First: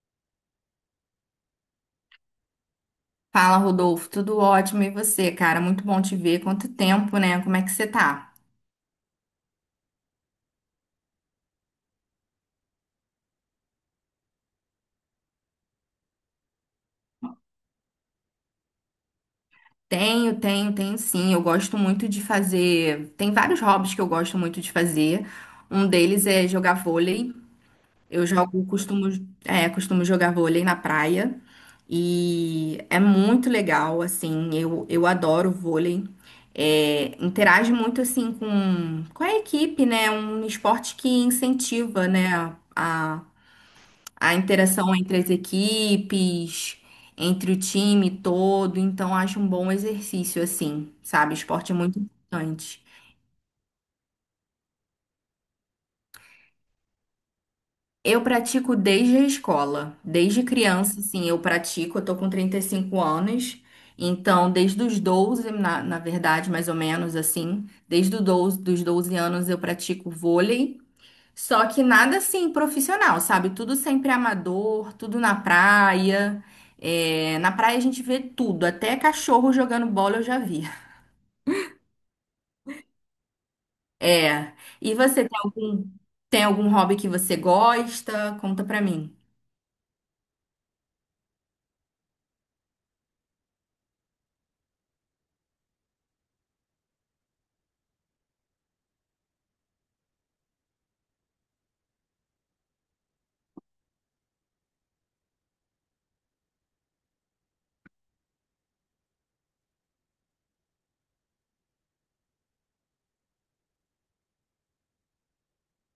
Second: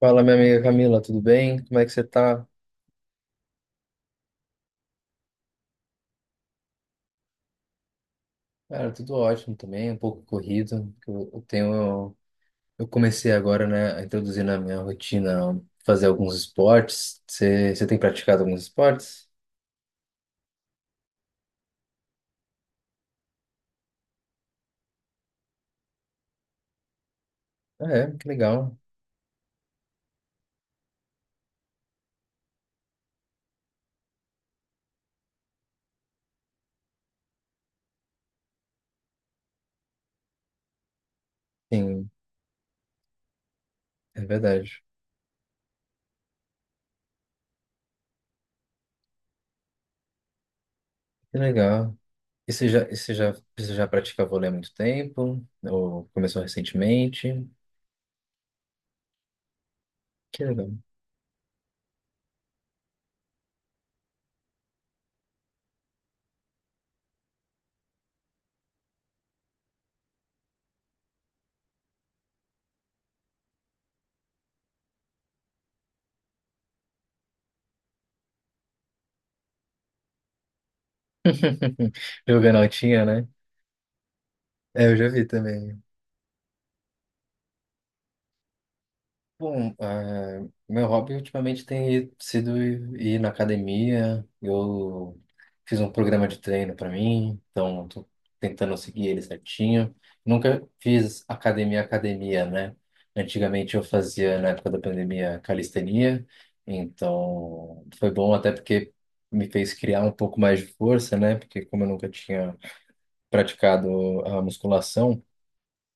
Fala, minha amiga Camila, tudo bem? Como é que você tá? Fala, Rodolfo, tudo ótimo. E você, cara? Muito bom te ver. Quanto tempo, né? Como é que você tá? Cara, tudo ótimo também, um pouco corrido. Que eu tenho, eu comecei agora, né, a introduzir na minha rotina fazer alguns esportes. Você tem praticado alguns esportes? Tenho, tenho, tenho, sim. Eu gosto muito de fazer. Tem vários hobbies que eu gosto muito de fazer. Um deles é jogar vôlei. Ah, é, Eu que jogo, legal. costumo jogar vôlei na praia. E é muito legal, assim. Eu adoro vôlei. É, interage muito, assim, com a equipe, né? Um esporte que incentiva, Sim, né? A, é a verdade. interação entre as equipes, entre o time todo, então acho um bom exercício, assim, sabe? Que Esporte é legal. muito E você já, importante. e você já, você já pratica vôlei há muito tempo? Ou começou recentemente? Eu pratico desde a escola, desde Que legal. criança, assim, eu tô com 35 anos, então desde os 12, na verdade, mais ou menos assim, desde os 12 dos 12 anos eu pratico vôlei. Só que nada assim profissional, sabe? Tudo sempre amador, tudo na praia. É, na praia a gente vê tudo, até cachorro jogando bola eu já vi. Jogando altinha, né? É. É, E eu já vi você tem também. algum, tem algum hobby que você gosta? Conta pra mim. Bom, meu hobby ultimamente tem sido ir na academia. Eu fiz um programa de treino para mim, então tô tentando seguir ele certinho. Nunca fiz academia, academia, né? Antigamente eu fazia, na época da pandemia, calistenia, então foi bom até porque me fez criar um pouco mais de força, né? Porque como eu nunca tinha praticado a musculação,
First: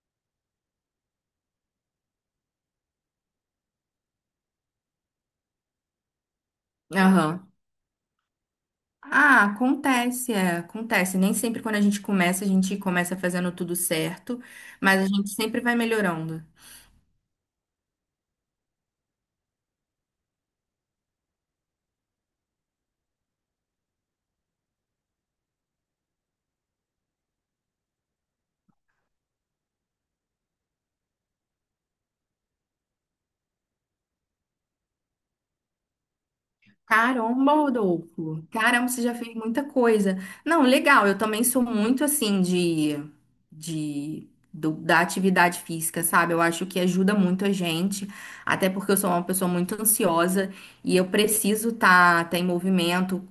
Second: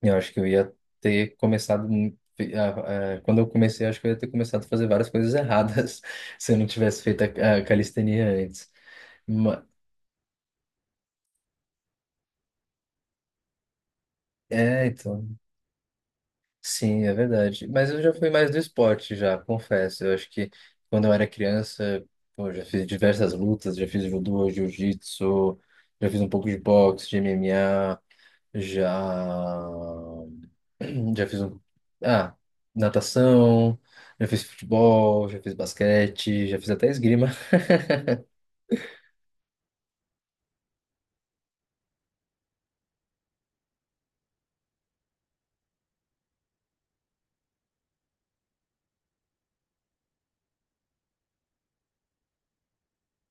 eu acho que eu ia ter começado. Quando eu comecei, eu acho que eu ia ter começado a fazer várias coisas erradas se eu não tivesse feito Aham. a calistenia antes. Ah, Ma- acontece, acontece. Nem sempre quando a gente começa fazendo tudo certo, É, mas a então. gente sempre vai melhorando. Sim, é verdade. Mas eu já fui mais do esporte, já, confesso. Eu acho que quando eu era criança, pô, eu já fiz diversas lutas, já fiz judô, jiu-jitsu, já fiz um pouco de boxe, de MMA, já. Já fiz um. Ah, natação, já fiz futebol, já fiz basquete, já fiz até esgrima. Caramba, Rodolfo. Caramba, você já fez muita coisa. Não, legal. Eu também sou muito assim de, de da atividade física, sabe? Eu acho que ajuda muito a gente, até porque eu sou uma pessoa muito ansiosa e eu preciso tá em movimento,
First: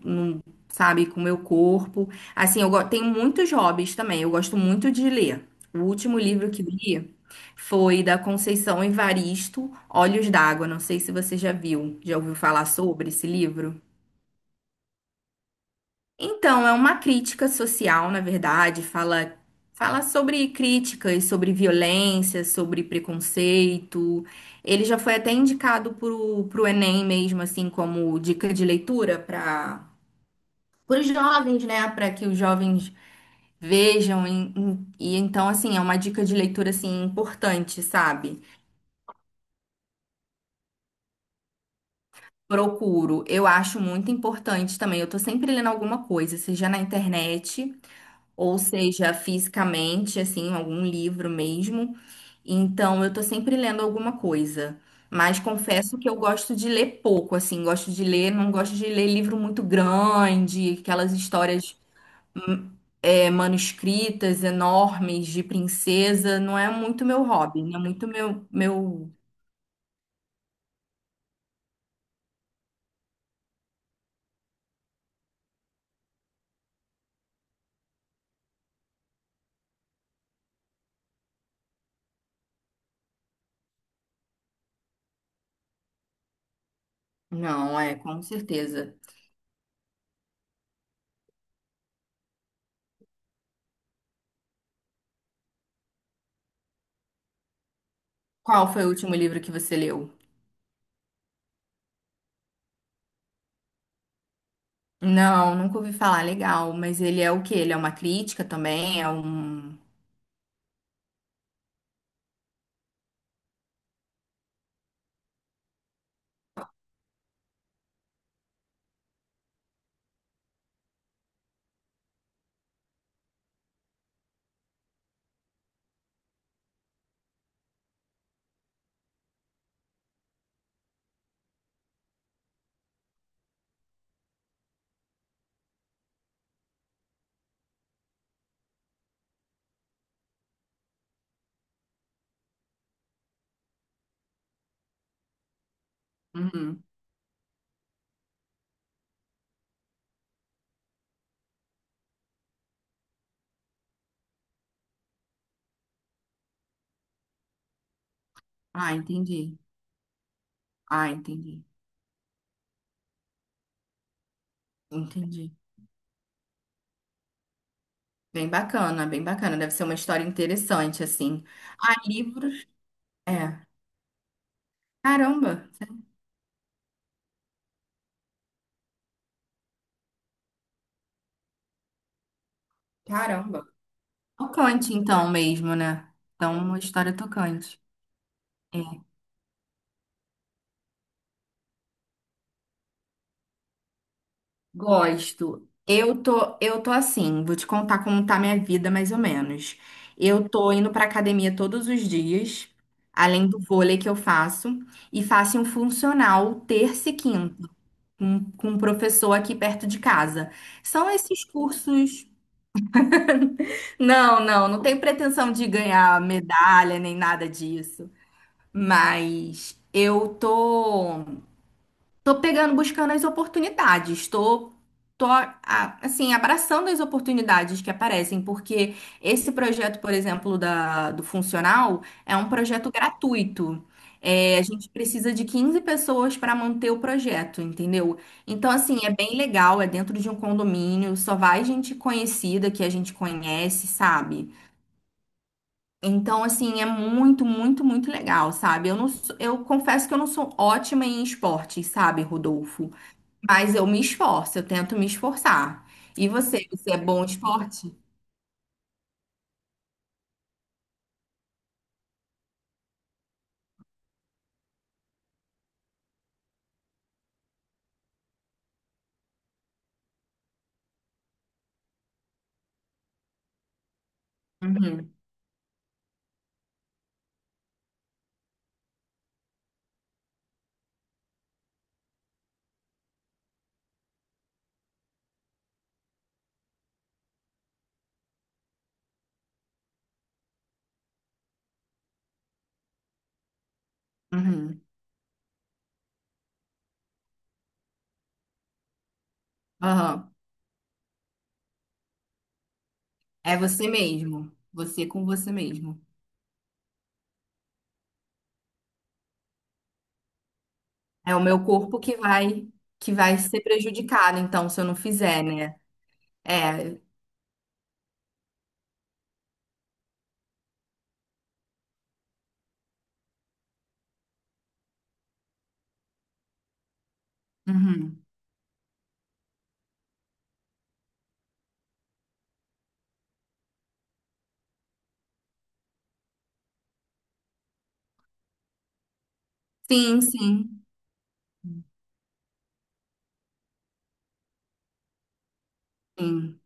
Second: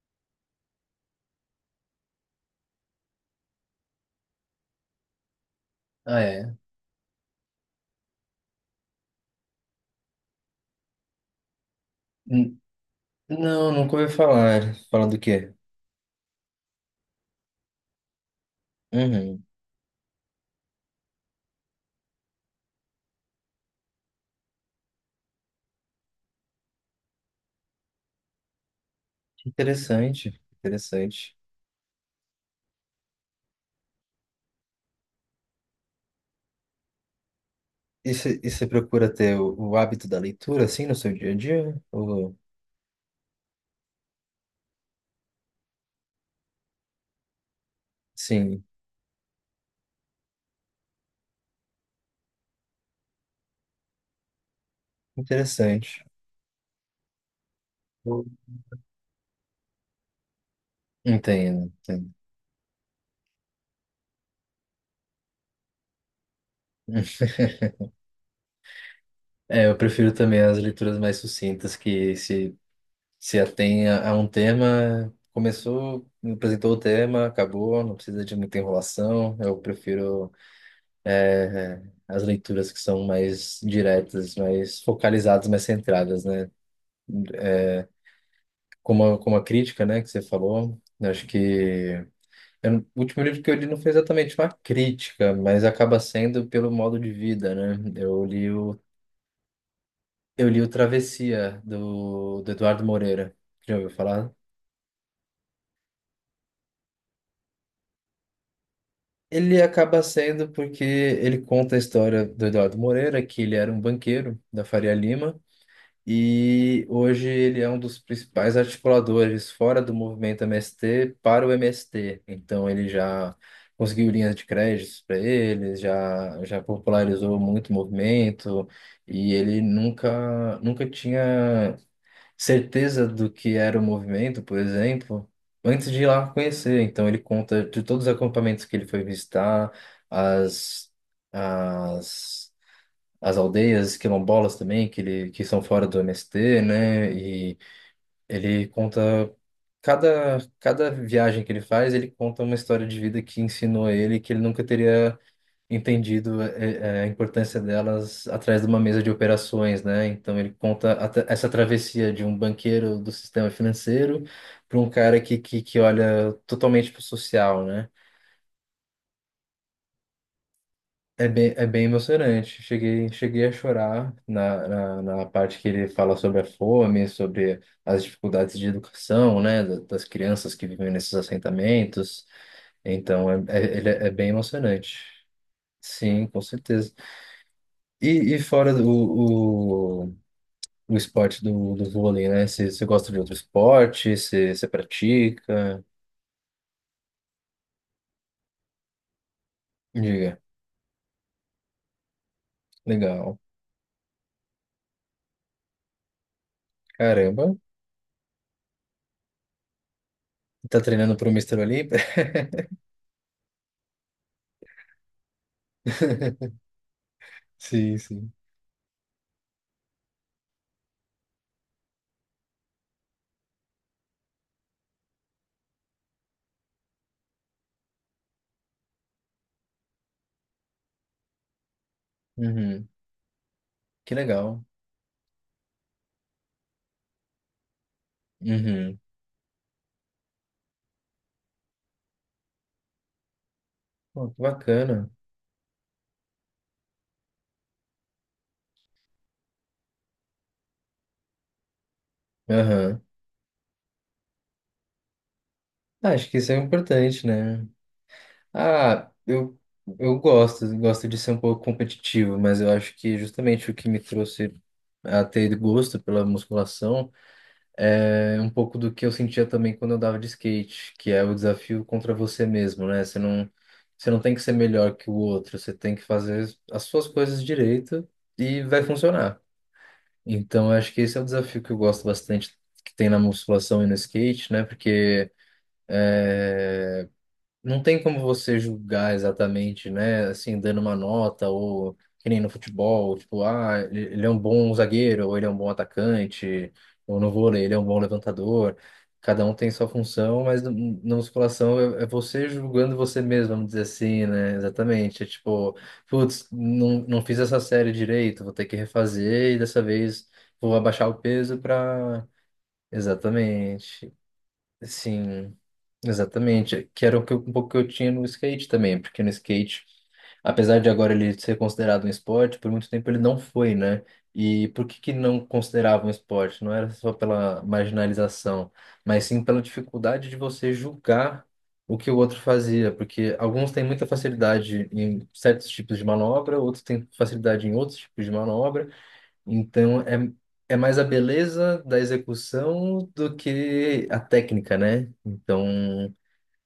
sabe, com o meu corpo. Assim, tenho muitos hobbies também. Eu gosto muito de ler. O último Ah, livro é. que eu li foi da Conceição Evaristo, Olhos d'Água. Não sei se você já viu, já ouviu N- falar sobre esse Não, livro. nunca ouvi falar. Falando do quê? Então, é uma crítica social, na verdade, fala, Uhum. fala sobre críticas, sobre violência, sobre preconceito. Ele já foi até indicado pro Enem mesmo, assim, como dica de leitura para Interessante, os interessante. jovens, né? Para que os jovens vejam. E então, assim, é uma dica de leitura, assim, importante, E sabe? você procura ter o hábito da leitura, assim, no seu dia a dia? Ou. Procuro. Eu acho muito importante também. Eu tô sempre lendo alguma coisa, seja na internet, ou Sim, seja, fisicamente, assim, algum livro mesmo. Então, eu tô sempre lendo alguma coisa. Mas confesso interessante. que eu gosto de ler pouco, assim, gosto de ler, não gosto de ler livro muito grande, aquelas Entendo, histórias entendo. hum, manuscritas enormes de princesa, não é muito meu hobby, não é muito meu. É, eu prefiro também as leituras mais sucintas que se atém a um tema, começou, apresentou o tema, acabou, não precisa de muita enrolação. Eu prefiro as leituras que são mais diretas, mais focalizadas, mais centradas, né? É, Não, é, com certeza. como a crítica, né, que você falou, eu acho que eu, não- o último livro que eu li não foi exatamente uma crítica, mas acaba sendo pelo modo de vida, né? Eu li Qual o, foi o último livro que você leu? eu li o Travessia, do Eduardo Moreira. Já ouviu falar? Não, nunca ouvi falar, legal, mas ele é o quê? Ele é uma crítica também? É Ele um. acaba sendo porque ele conta a história do Eduardo Moreira, que ele era um banqueiro da Faria Lima e hoje ele é um dos principais articuladores fora do movimento MST para o MST. Então ele já conseguiu linhas de créditos para eles, já popularizou muito o movimento e ele nunca tinha certeza do que era o movimento, por exemplo, antes de ir lá conhecer. Então, ele conta de todos os acampamentos que ele foi visitar, as, as, as aldeias quilombolas também, que são fora do MST, Uhum. né? E ele conta. Cada viagem que ele faz, ele conta uma história de vida que ensinou ele que ele nunca teria entendido a importância delas atrás de uma Ah, mesa de entendi. operações, né? Então ele conta Ah, essa entendi. travessia de um banqueiro do sistema financeiro para um cara que, Entendi. que, que olha totalmente para o social, né? Bem bacana, bem bacana. Deve ser uma história interessante, É assim. bem, é bem Ah, emocionante. livros. Cheguei a É. chorar na parte que Caramba, ele fala sobre a fome, sobre as dificuldades de educação, né? Das crianças que vivem nesses assentamentos. Então, caramba. Ele é bem Tocante, emocionante. então, mesmo, né? Sim, com Então, uma certeza. história tocante. E fora É. do, o esporte do vôlei, né? Você gosta de outro esporte? Você Gosto. pratica? Eu tô assim, vou te contar como tá minha vida, mais ou menos. Diga. Eu tô indo pra academia todos os dias, Legal. além do vôlei que eu faço, e faço um funcional terça e Caramba. quinta, com um professor aqui perto de casa. Tá São treinando pro esses Mister Olímpia? cursos. Não, não, não tenho pretensão de ganhar medalha nem nada Sim, disso. sim. Mas eu tô. Tô pegando, buscando as oportunidades. Tô assim, abraçando as oportunidades que aparecem, porque esse projeto, por exemplo, do funcional, é um Uhum. projeto gratuito. Que É, legal. a gente precisa de 15 pessoas para manter o projeto, entendeu? Então, Uhum. assim, é bem legal, é dentro de um condomínio, só vai gente conhecida que a gente conhece, Pô, que sabe? bacana. Então, assim, é muito, muito, muito legal, sabe? Eu confesso que eu não sou ótima em esportes, sabe, Rodolfo? Aham. Mas eu me esforço, eu tento me esforçar. Ah, E acho que isso é você, você é bom importante, em né? esporte? Ah, eu gosto de ser um pouco competitivo, mas eu acho que justamente o que me trouxe a ter gosto pela musculação. É um pouco do que eu sentia também quando eu dava de skate, que é o desafio contra você mesmo, né? Você não tem que ser melhor que o Uhum, outro, você tem que fazer as suas coisas direito e vai funcionar. Então, eu acho que esse é o desafio que eu gosto bastante que tem na musculação e no skate, né? Porque é, não tem como você julgar exatamente, né? Assim, dando uma nota ou que nem no futebol, tipo, ah, ele é um bom uhum, zagueiro, ou ele é um bom atacante, ou no vôlei, ele é um bom levantador. Cada um tem sua aham. função, mas na musculação é você julgando você mesmo, É vamos dizer você assim, mesmo, né? você Exatamente. É com você tipo, mesmo. putz, não fiz essa série direito, vou ter que refazer e dessa vez vou abaixar o É o peso meu corpo que para. vai que vai ser Exatamente. prejudicado, então, se eu não fizer, Sim. né? Exatamente, É, que era o que um pouco que eu tinha no skate também, porque no skate, apesar de agora ele ser considerado um esporte, por muito tempo ele não foi, né? E por que que não considerava um esporte? Não era só pela uhum. marginalização, mas sim pela dificuldade de você julgar o que o outro fazia, porque alguns têm muita facilidade em certos tipos de manobra, outros têm facilidade em outros tipos de manobra, então é Sim, É sim, mais a beleza da execução do que a técnica, né? Então, sim.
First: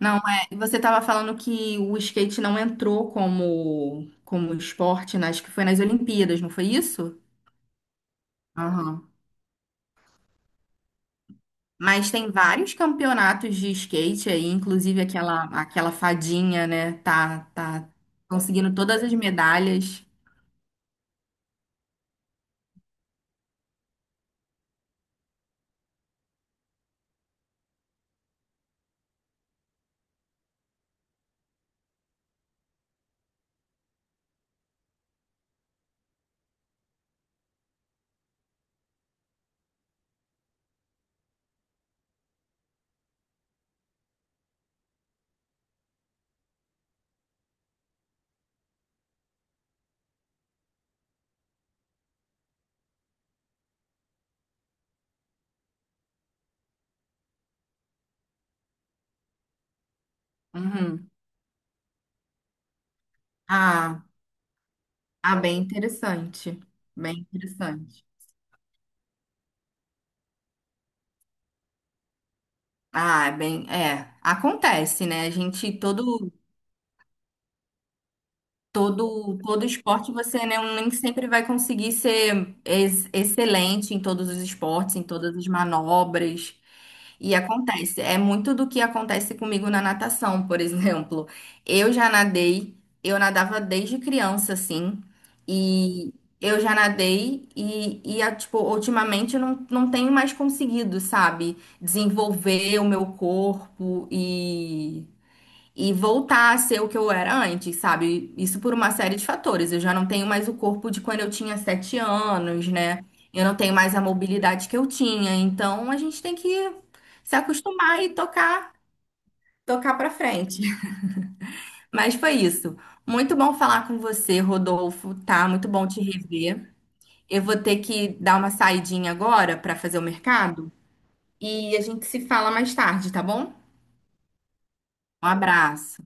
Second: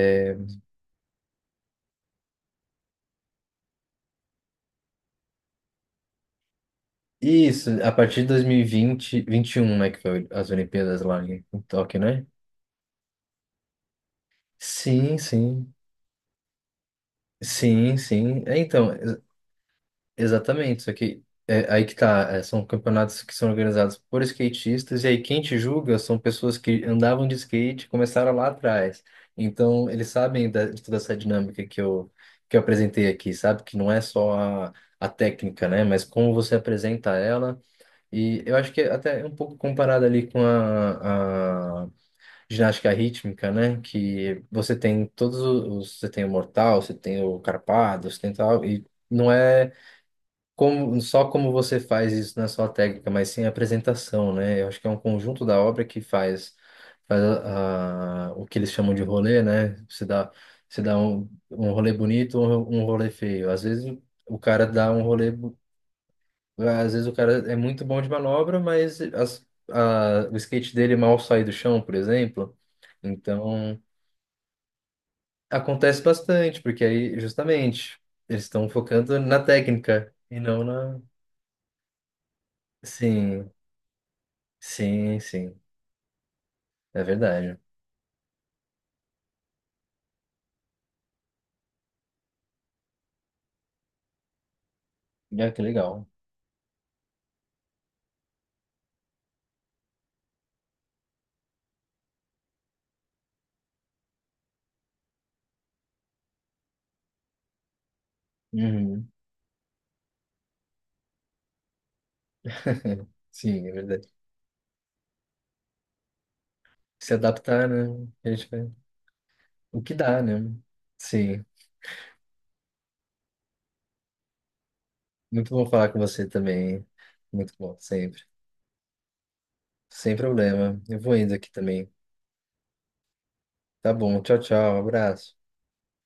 Não, é, você estava falando que o skate não entrou como esporte, né? Acho que foi nas Olimpíadas, não foi isso? e isso, a partir de dois mil e Aham. vinte, vinte e um, né, que foi as Olimpíadas lá em Tóquio, Mas né? tem vários campeonatos de skate aí, inclusive Sim, aquela, sim. aquela fadinha, né? Tá Sim, sim. É, conseguindo então, todas as medalhas. exatamente. Só que é aí que tá. São campeonatos que são organizados por skatistas, e aí quem te julga são pessoas que andavam de skate e começaram lá atrás. Então, eles sabem de toda essa dinâmica que eu apresentei aqui, sabe? Que não é só a, a técnica, né? Mas como você apresenta ela. E eu acho que é até um pouco comparado ali com a ginástica rítmica, né? Que você tem você tem o mortal, você tem o carpado, você tem tal, e não é como, só como você faz isso na sua técnica, mas sim a apresentação, né? Eu acho que é um conjunto da obra que faz o que eles chamam de rolê, né? Você dá Uhum. um rolê bonito ou um rolê feio. Às vezes Ah, o cara dá um rolê. ah, bem interessante. Às vezes o Bem cara é muito bom interessante. de manobra, mas o skate dele mal sai do chão, por exemplo. Ah, Então, acontece, né? A gente acontece todo. bastante, porque aí, justamente, eles estão focando Todo, na todo esporte, técnica e você, né, não um nem na. sempre vai conseguir ser Sim, excelente em todos os esportes, em sim, todas as sim. manobras. É E verdade. acontece, é muito do que acontece comigo na natação, por exemplo. Eu já nadei, eu nadava desde criança, assim, Ah, que legal. e eu já nadei e tipo, ultimamente eu não tenho mais conseguido, sabe, desenvolver o meu corpo e voltar a ser o que eu era antes, sabe? Isso por uma Uhum. série de fatores. Eu já não tenho mais o corpo de quando eu tinha 7 anos, né? Eu não Sim, é tenho mais a verdade. mobilidade que eu tinha. Então a gente tem que Se se adaptar, acostumar né? e A gente vai. tocar, O que tocar para dá, né? frente. Sim. Mas foi isso. Muito bom falar com você, Rodolfo, tá? Muito bom Muito bom falar com te você rever. também. Eu Muito vou bom, ter que sempre. dar uma saidinha agora para fazer o Sem mercado problema. Eu vou indo aqui e a também. gente se fala mais tarde, tá bom? Tá bom, tchau, tchau, Um abraço. abraço.